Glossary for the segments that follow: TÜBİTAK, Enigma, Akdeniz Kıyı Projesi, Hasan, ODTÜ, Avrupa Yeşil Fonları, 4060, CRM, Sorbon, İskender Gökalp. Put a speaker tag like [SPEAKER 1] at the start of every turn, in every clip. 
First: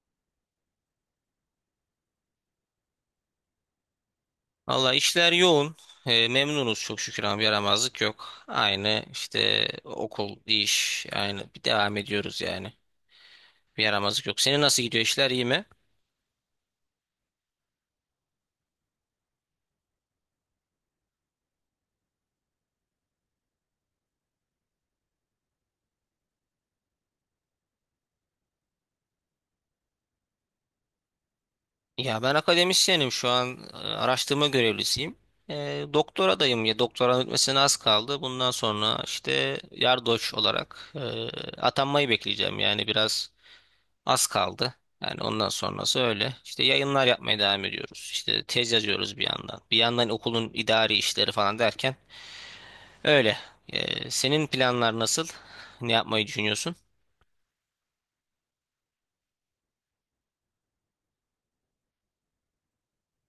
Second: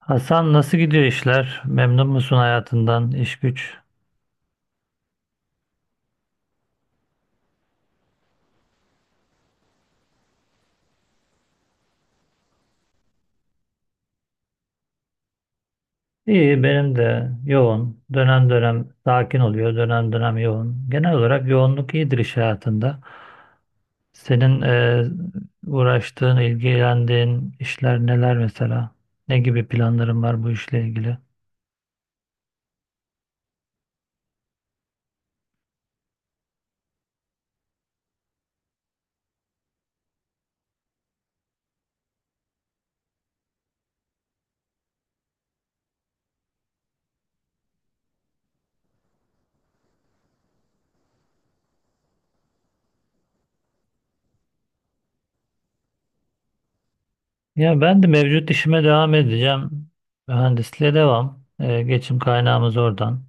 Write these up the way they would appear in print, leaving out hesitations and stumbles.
[SPEAKER 1] Hasan, nasıl gidiyor işler? Memnun musun hayatından, iş güç?
[SPEAKER 2] Valla işler yoğun. Memnunuz çok şükür ama yaramazlık yok. Aynı işte okul, iş, aynı bir devam ediyoruz yani. Bir yaramazlık yok. Senin nasıl gidiyor işler iyi mi?
[SPEAKER 1] İyi, benim de yoğun. Dönem dönem sakin oluyor, dönem dönem yoğun. Genel olarak yoğunluk iyidir iş hayatında. Senin uğraştığın, ilgilendiğin işler neler mesela? Ne gibi planların var bu işle ilgili?
[SPEAKER 2] Ya ben akademisyenim şu an, araştırma görevlisiyim. Doktoradayım ya doktoranın bitmesine az kaldı. Bundan sonra işte yardoç olarak atanmayı bekleyeceğim yani biraz az kaldı. Yani ondan sonrası öyle. İşte yayınlar yapmaya devam ediyoruz. İşte tez yazıyoruz bir yandan. Bir yandan okulun idari işleri falan derken öyle. Senin planlar nasıl? Ne yapmayı düşünüyorsun?
[SPEAKER 1] Ya ben de mevcut işime devam edeceğim. Mühendisliğe devam. Geçim kaynağımız oradan.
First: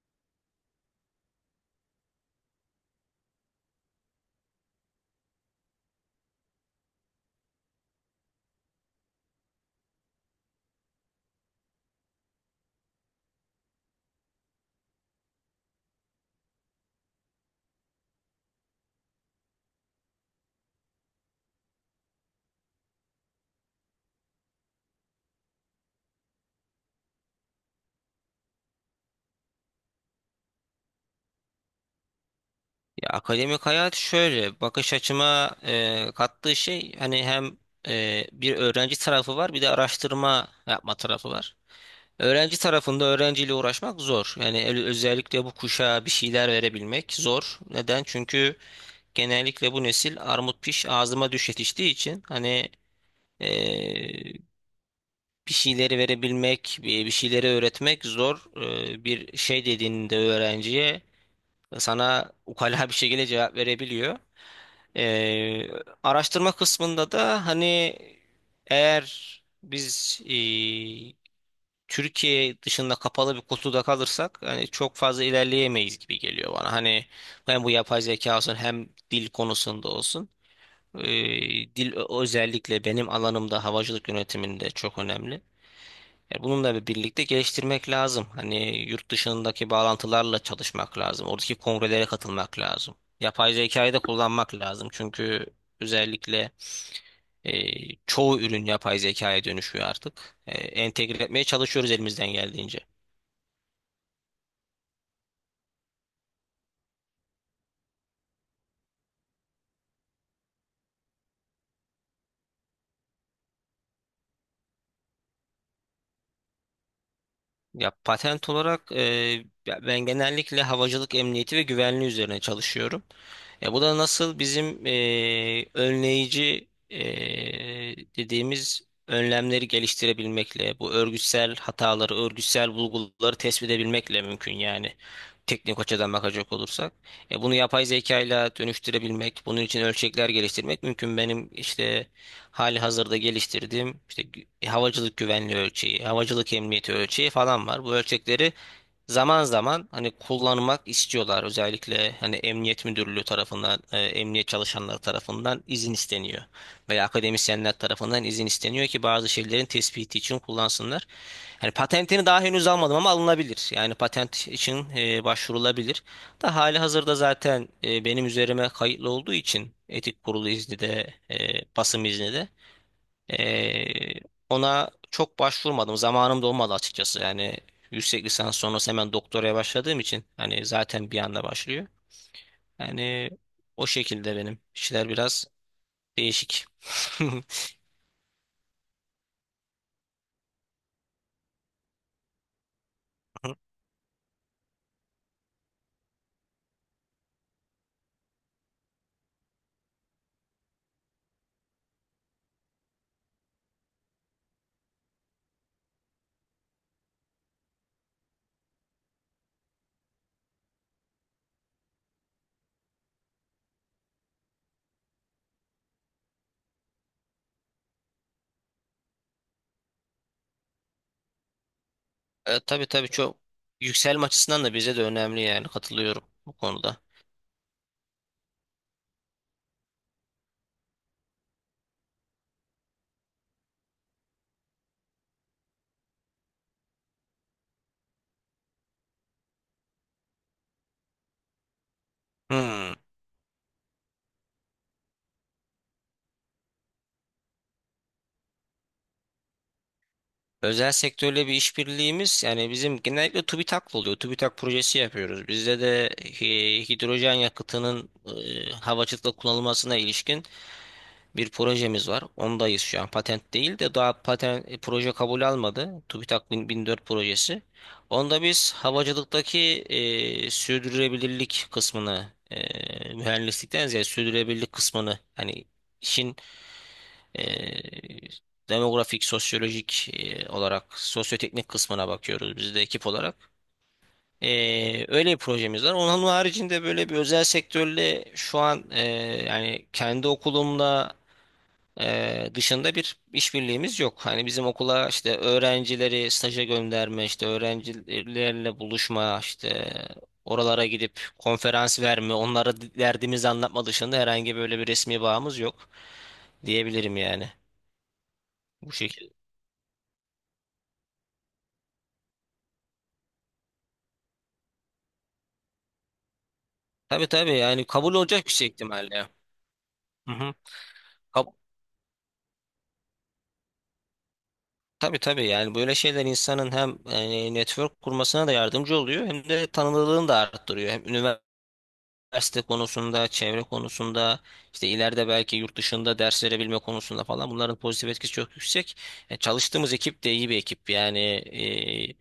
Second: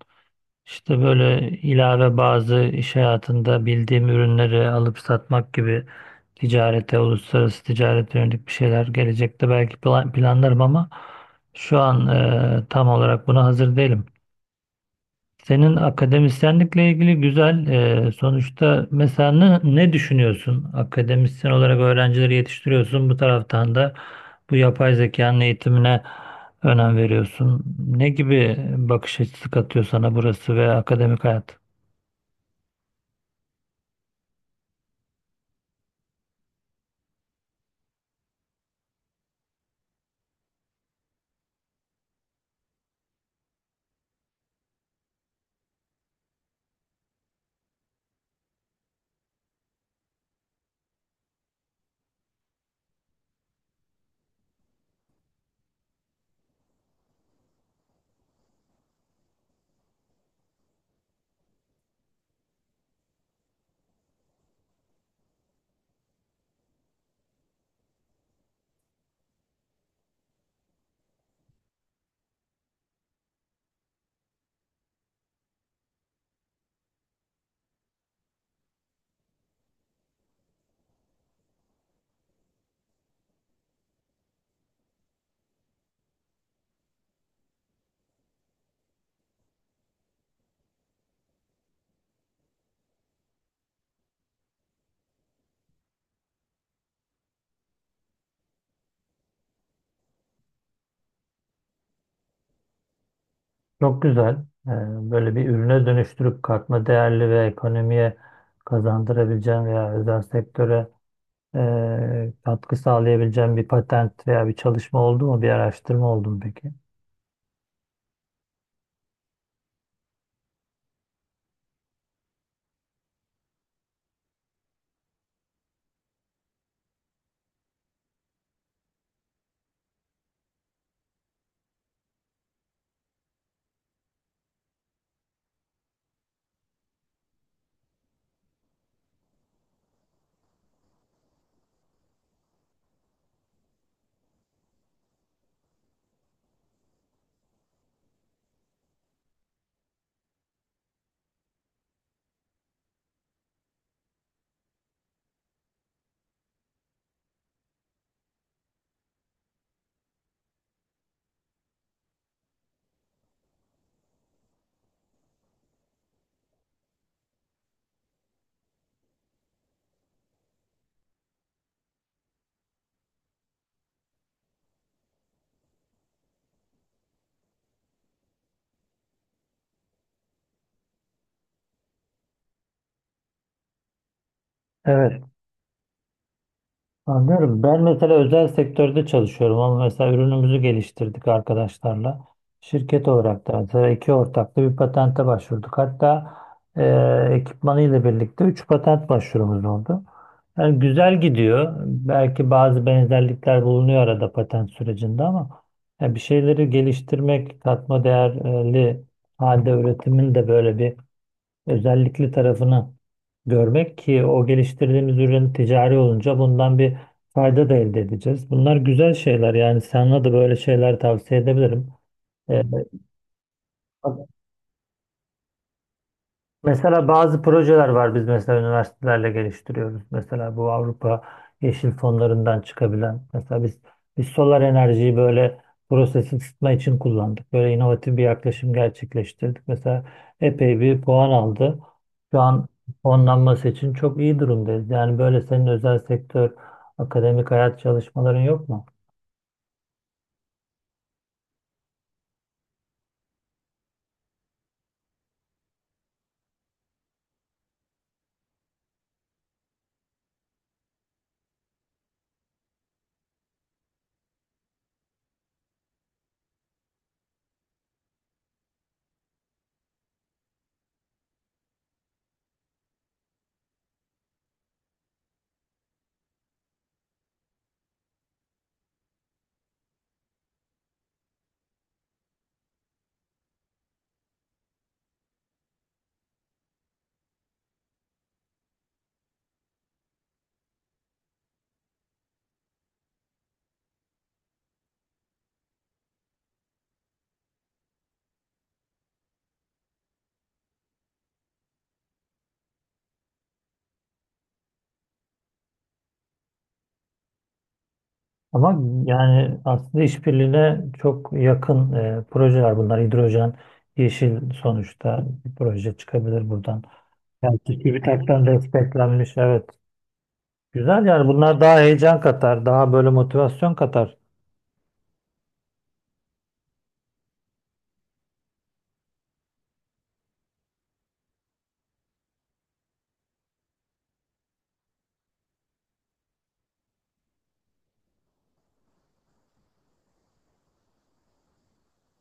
[SPEAKER 1] İşte böyle ilave bazı iş hayatında bildiğim ürünleri alıp satmak gibi ticarete, uluslararası ticarete yönelik bir şeyler gelecekte belki planlarım ama şu an tam olarak buna hazır değilim. Senin akademisyenlikle ilgili güzel, sonuçta mesela ne düşünüyorsun? Akademisyen olarak öğrencileri yetiştiriyorsun. Bu taraftan da bu yapay zekanın eğitimine önem veriyorsun. Ne gibi bakış açısı katıyor sana burası ve akademik hayat?
[SPEAKER 2] Ya akademik hayat şöyle bakış açıma kattığı şey hani hem bir öğrenci tarafı var bir de araştırma yapma tarafı var. Öğrenci tarafında öğrenciyle uğraşmak zor. Yani özellikle bu kuşağa bir şeyler verebilmek zor. Neden? Çünkü genellikle bu nesil armut piş ağzıma düş yetiştiği için hani, eee, bir şeyleri verebilmek, bir şeyleri öğretmek zor. Bir şey dediğinde öğrenciye sana ukala bir şekilde cevap verebiliyor. Eee, Araştırma kısmında da hani eğer biz, Türkiye dışında kapalı bir kutuda kalırsak hani çok fazla ilerleyemeyiz gibi geliyor bana. Hani hem bu yapay zeka olsun hem dil konusunda olsun. Dil özellikle benim alanımda havacılık yönetiminde çok önemli. E, bununla birlikte geliştirmek lazım. Hani yurt dışındaki bağlantılarla çalışmak lazım. Oradaki kongrelere katılmak lazım. Yapay zekayı da kullanmak lazım. Çünkü özellikle e, çoğu ürün yapay zekaya dönüşüyor artık. E, entegre etmeye çalışıyoruz elimizden geldiğince.
[SPEAKER 1] Çok güzel. Ee, Böyle bir ürüne dönüştürüp katma değerli ve ekonomiye kazandırabileceğin veya özel sektöre katkı sağlayabileceğin bir patent veya bir çalışma oldu mu? Bir araştırma oldu mu peki?
[SPEAKER 2] Ya patent olarak ya ben genellikle havacılık emniyeti ve güvenliği üzerine çalışıyorum. E, bu da nasıl bizim önleyici dediğimiz önlemleri geliştirebilmekle, bu örgütsel hataları, örgütsel bulguları tespit edebilmekle mümkün yani teknik açıdan bakacak olursak. E, bunu yapay zekayla dönüştürebilmek, bunun için ölçekler geliştirmek mümkün. Benim işte hali hazırda geliştirdiğim işte havacılık güvenliği ölçeği, havacılık emniyeti ölçeği falan var. Bu ölçekleri zaman zaman hani kullanmak istiyorlar. Özellikle hani emniyet müdürlüğü tarafından, emniyet çalışanları tarafından izin isteniyor. Veya akademisyenler tarafından izin isteniyor ki bazı şeylerin tespiti için kullansınlar. Yani patentini daha henüz almadım ama alınabilir. Yani patent için başvurulabilir. Da hali hazırda zaten benim üzerime kayıtlı olduğu için etik kurulu izni de basım izni de. Ee, Ona çok başvurmadım. Zamanım da olmadı açıkçası. Yani yüksek lisans sonrası hemen doktoraya başladığım için hani zaten bir anda başlıyor. Yani o şekilde benim işler
[SPEAKER 1] Evet.
[SPEAKER 2] biraz değişik.
[SPEAKER 1] Anlıyorum. Ben mesela özel sektörde çalışıyorum ama mesela ürünümüzü geliştirdik arkadaşlarla. Şirket olarak da mesela iki ortaklı bir patente başvurduk. Hatta ekipmanıyla birlikte üç patent başvurumuz oldu. Yani güzel gidiyor. Belki bazı benzerlikler bulunuyor arada patent sürecinde ama yani bir şeyleri geliştirmek, katma değerli halde üretimin de böyle bir özellikli tarafını görmek ki o geliştirdiğimiz ürün ticari olunca bundan bir fayda da elde edeceğiz. Bunlar güzel şeyler yani sana da böyle şeyler tavsiye edebilirim.
[SPEAKER 2] E,
[SPEAKER 1] Ee,
[SPEAKER 2] tabii tabii çok yükselme açısından da bize de önemli yani katılıyorum bu konuda.
[SPEAKER 1] Mesela bazı projeler var biz mesela üniversitelerle geliştiriyoruz. Mesela bu Avrupa Yeşil Fonlarından çıkabilen. Mesela biz solar enerjiyi böyle proses ısıtma için kullandık. Böyle inovatif bir yaklaşım gerçekleştirdik. Mesela epey bir puan aldı. Şu an
[SPEAKER 2] Hmm.
[SPEAKER 1] fonlanması için çok iyi durumdayız. Yani böyle senin özel sektör, akademik hayat çalışmaların yok mu?
[SPEAKER 2] Özel sektörle bir işbirliğimiz yani bizim genellikle TÜBİTAK'la oluyor. TÜBİTAK projesi yapıyoruz. Bizde de hidrojen yakıtının havacılıkta kullanılmasına ilişkin bir projemiz var. Ondayız şu an. Patent değil de daha patent proje kabul almadı. TÜBİTAK 1000 1004 projesi. Onda biz havacılıktaki sürdürülebilirlik kısmını mühendislikten ziyade sürdürülebilirlik kısmını hani işin, e, demografik, sosyolojik olarak sosyoteknik kısmına bakıyoruz biz de ekip olarak. E, öyle bir projemiz var. Onun haricinde böyle bir özel sektörle şu an, yani kendi okulumla dışında bir işbirliğimiz yok. Hani bizim okula işte öğrencileri staja gönderme, işte öğrencilerle buluşma, işte oralara gidip konferans verme, onlara derdimizi anlatma dışında herhangi böyle bir resmi bağımız yok diyebilirim yani.
[SPEAKER 1] Ama
[SPEAKER 2] Bu şekilde.
[SPEAKER 1] yani aslında işbirliğine çok yakın projeler bunlar. Hidrojen yeşil sonuçta bir proje çıkabilir buradan.
[SPEAKER 2] Tabii tabii
[SPEAKER 1] Yani
[SPEAKER 2] yani kabul olacak
[SPEAKER 1] TÜBİTAK'tan
[SPEAKER 2] bir şey ihtimalle.
[SPEAKER 1] desteklenmiş, evet.
[SPEAKER 2] Hı hı.
[SPEAKER 1] Güzel yani
[SPEAKER 2] Kab-
[SPEAKER 1] bunlar daha heyecan katar, daha böyle motivasyon katar.
[SPEAKER 2] Tabii tabii yani böyle şeyler insanın hem yani network kurmasına da yardımcı oluyor hem de tanınırlığını da arttırıyor. Hem üniversite konusunda, çevre konusunda, işte ileride belki yurt dışında ders verebilme konusunda falan bunların pozitif etkisi çok yüksek. E, çalıştığımız ekip de iyi bir ekip. Yani e,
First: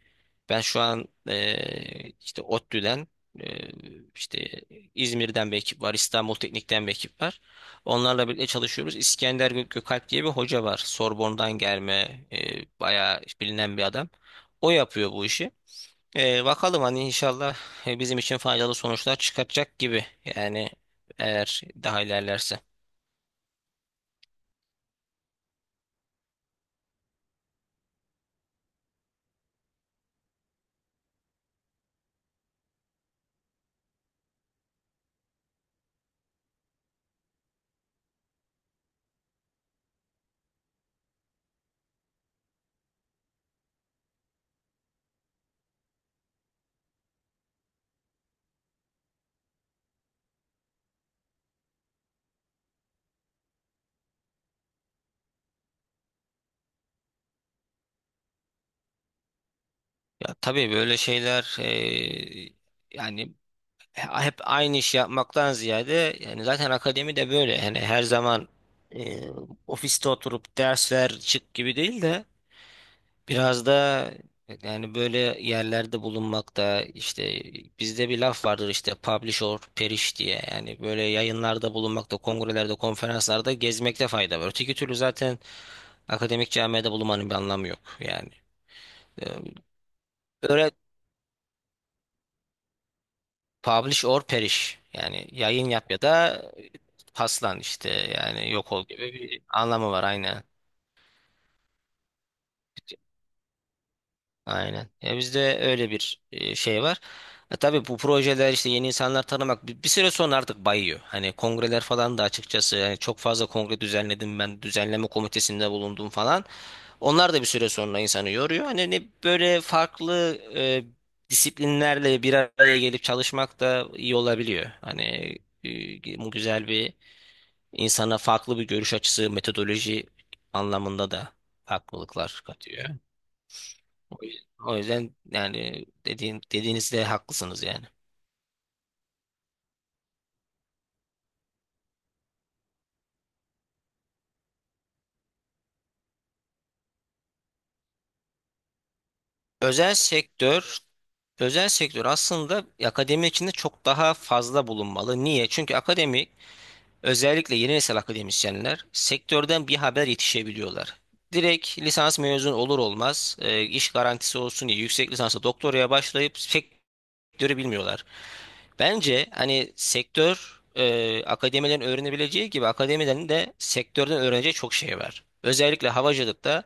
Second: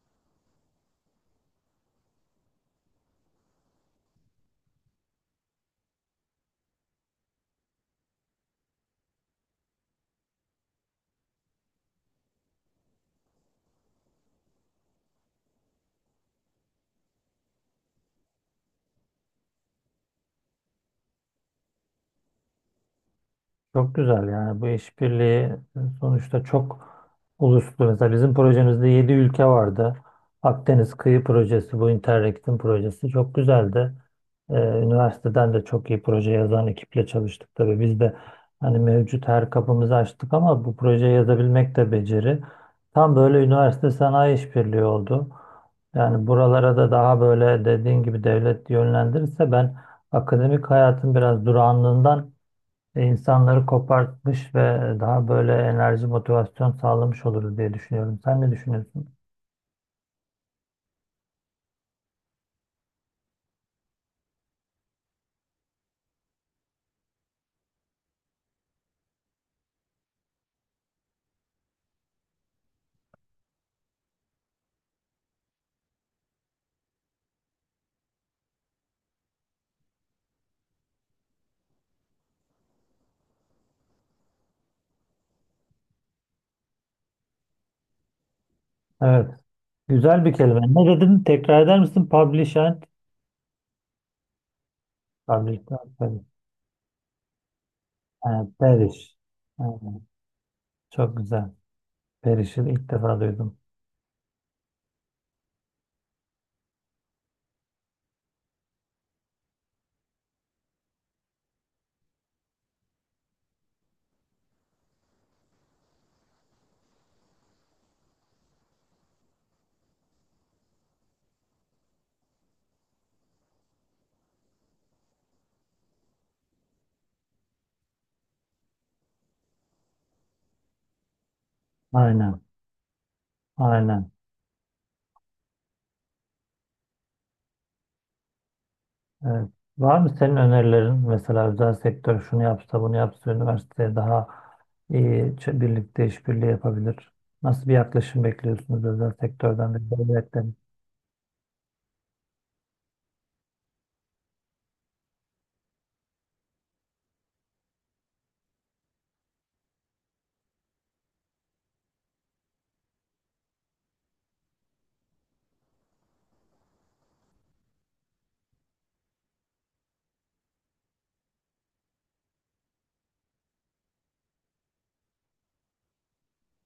[SPEAKER 2] ben şu an, işte ODTÜ'den, e, işte İzmir'den bir ekip var, İstanbul Teknik'ten bir ekip var. Onlarla birlikte çalışıyoruz. İskender Gökalp diye bir hoca var. Sorbon'dan gelme, bayağı bilinen bir adam. O yapıyor bu işi. Bakalım hani inşallah bizim için faydalı sonuçlar çıkartacak gibi. Yani eğer daha ilerlerse.
[SPEAKER 1] Çok güzel yani bu işbirliği sonuçta çok uluslu. Mesela bizim projemizde 7 ülke vardı. Akdeniz Kıyı Projesi, bu Interreg'in projesi çok güzeldi. Üniversiteden de çok iyi proje yazan ekiple çalıştık tabii. Biz de hani mevcut her kapımızı açtık ama bu projeyi yazabilmek de beceri. Tam böyle üniversite sanayi işbirliği oldu. Yani buralara da daha böyle dediğin gibi devlet yönlendirirse ben akademik hayatın biraz durağanlığından insanları kopartmış ve daha böyle enerji, motivasyon sağlamış oluruz diye düşünüyorum. Sen ne düşünüyorsun?
[SPEAKER 2] Ya tabii böyle şeyler, yani hep aynı iş yapmaktan ziyade yani zaten akademi de böyle. Yani her zaman e, ofiste oturup ders ver çık gibi değil de biraz da yani böyle yerlerde bulunmakta işte bizde bir laf vardır işte publish or perish diye yani böyle yayınlarda bulunmakta, kongrelerde, konferanslarda gezmekte fayda var. Öteki türlü zaten akademik camiada bulunmanın bir anlamı yok yani. Ee,
[SPEAKER 1] Evet. Güzel bir kelime.
[SPEAKER 2] Böyle
[SPEAKER 1] Ne dedin? Tekrar eder misin? Publish and...
[SPEAKER 2] publish or perish yani
[SPEAKER 1] Publish
[SPEAKER 2] yayın yap ya
[SPEAKER 1] and...
[SPEAKER 2] da paslan işte
[SPEAKER 1] Ha,
[SPEAKER 2] yani yok ol gibi
[SPEAKER 1] Periş.
[SPEAKER 2] bir anlamı
[SPEAKER 1] Aynen.
[SPEAKER 2] var aynen.
[SPEAKER 1] Çok güzel. Periş'i ilk defa duydum.
[SPEAKER 2] Aynen. Ya bizde öyle bir şey var. E, tabii bu projeler işte yeni insanlar tanımak bir, bir süre sonra artık bayıyor. Hani kongreler falan da açıkçası yani çok fazla kongre düzenledim ben düzenleme komitesinde bulundum falan. Onlar da bir süre sonra insanı yoruyor. Hani ne böyle farklı disiplinlerle bir araya gelip çalışmak da iyi olabiliyor. Hani bu güzel bir insana farklı bir görüş açısı, metodoloji anlamında da
[SPEAKER 1] Aynen.
[SPEAKER 2] farklılıklar katıyor.
[SPEAKER 1] Aynen.
[SPEAKER 2] O yüzden o yüzden yani dediğinizde haklısınız yani.
[SPEAKER 1] Evet. Var mı senin önerilerin? Mesela özel sektör şunu yapsa bunu yapsa üniversiteye daha iyi birlikte işbirliği yapabilir. Nasıl bir yaklaşım bekliyorsunuz özel sektörden ve
[SPEAKER 2] Özel
[SPEAKER 1] devletten?
[SPEAKER 2] sektör, özel sektör aslında akademi içinde çok daha fazla bulunmalı. Niye? Çünkü akademi, özellikle yeni nesil akademisyenler sektörden bir haber yetişebiliyorlar. Direkt lisans mezun olur olmaz, iş garantisi olsun diye yüksek lisansa doktoraya başlayıp sektörü bilmiyorlar. Bence hani sektör, akademilerin öğrenebileceği gibi akademilerin de sektörden öğreneceği çok şey var. Özellikle havacılıkta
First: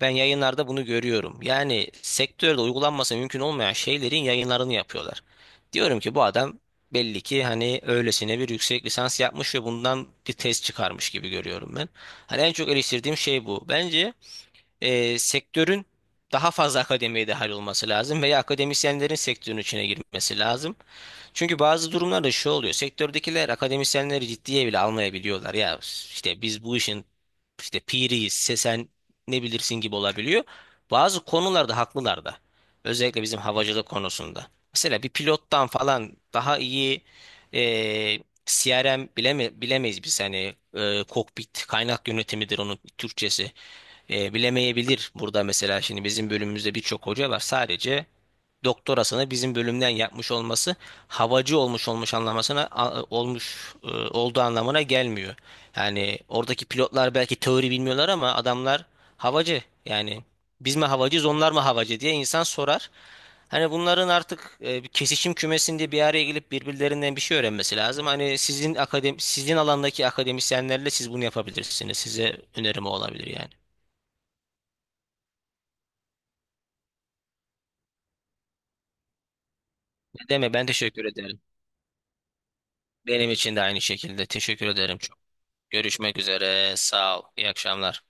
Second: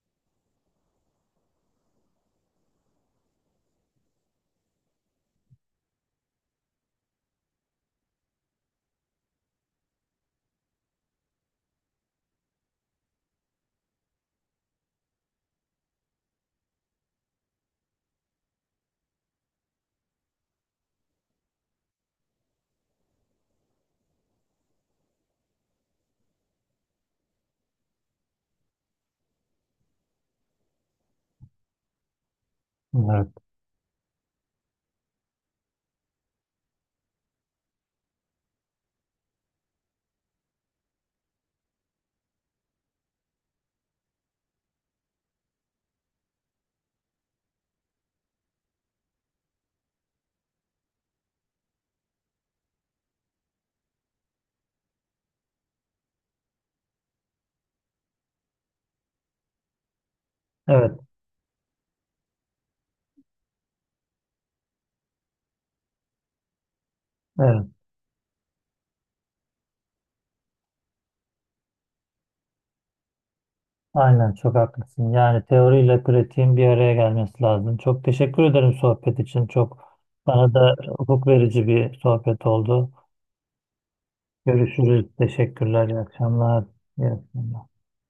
[SPEAKER 2] ben yayınlarda bunu görüyorum. Yani sektörde uygulanması mümkün olmayan şeylerin yayınlarını yapıyorlar. Diyorum ki bu adam belli ki hani öylesine bir yüksek lisans yapmış ve bundan bir tez çıkarmış gibi görüyorum ben. Hani en çok eleştirdiğim şey bu. Bence sektörün daha fazla akademiye dahil olması lazım veya akademisyenlerin sektörün içine girmesi lazım. Çünkü bazı durumlarda şu oluyor. Sektördekiler akademisyenleri ciddiye bile almayabiliyorlar. Ya işte biz bu işin işte piriyiz, sen ne bilirsin gibi olabiliyor. Bazı konularda haklılar da. Özellikle
[SPEAKER 1] Evet.
[SPEAKER 2] bizim havacılık konusunda. Mesela bir pilottan falan daha iyi e, CRM bilemeyiz biz. Hani kokpit kaynak yönetimidir onun Türkçesi. E, bilemeyebilir burada mesela şimdi bizim bölümümüzde birçok hoca var sadece doktorasını bizim bölümden yapmış olması havacı olmuş anlamasına olmuş olduğu anlamına gelmiyor. Yani oradaki pilotlar belki teori bilmiyorlar ama adamlar havacı. Yani biz mi
[SPEAKER 1] Evet.
[SPEAKER 2] havacıyız onlar mı havacı diye insan sorar. Hani bunların artık bir kesişim kümesinde bir araya gelip birbirlerinden bir şey
[SPEAKER 1] Evet.
[SPEAKER 2] öğrenmesi lazım. Hani sizin akademi sizin alandaki akademisyenlerle siz bunu yapabilirsiniz. Size önerim o olabilir yani.
[SPEAKER 1] Aynen çok haklısın. Yani teoriyle pratiğin bir araya gelmesi lazım. Çok teşekkür ederim sohbet için. Çok
[SPEAKER 2] Ne deme
[SPEAKER 1] bana
[SPEAKER 2] ben
[SPEAKER 1] da
[SPEAKER 2] teşekkür
[SPEAKER 1] hukuk
[SPEAKER 2] ederim.
[SPEAKER 1] verici bir sohbet oldu.
[SPEAKER 2] Benim için de aynı şekilde teşekkür ederim.
[SPEAKER 1] Görüşürüz. Teşekkürler. İyi
[SPEAKER 2] Görüşmek
[SPEAKER 1] akşamlar.
[SPEAKER 2] üzere.
[SPEAKER 1] İyi
[SPEAKER 2] Sağ ol. İyi
[SPEAKER 1] akşamlar.
[SPEAKER 2] akşamlar.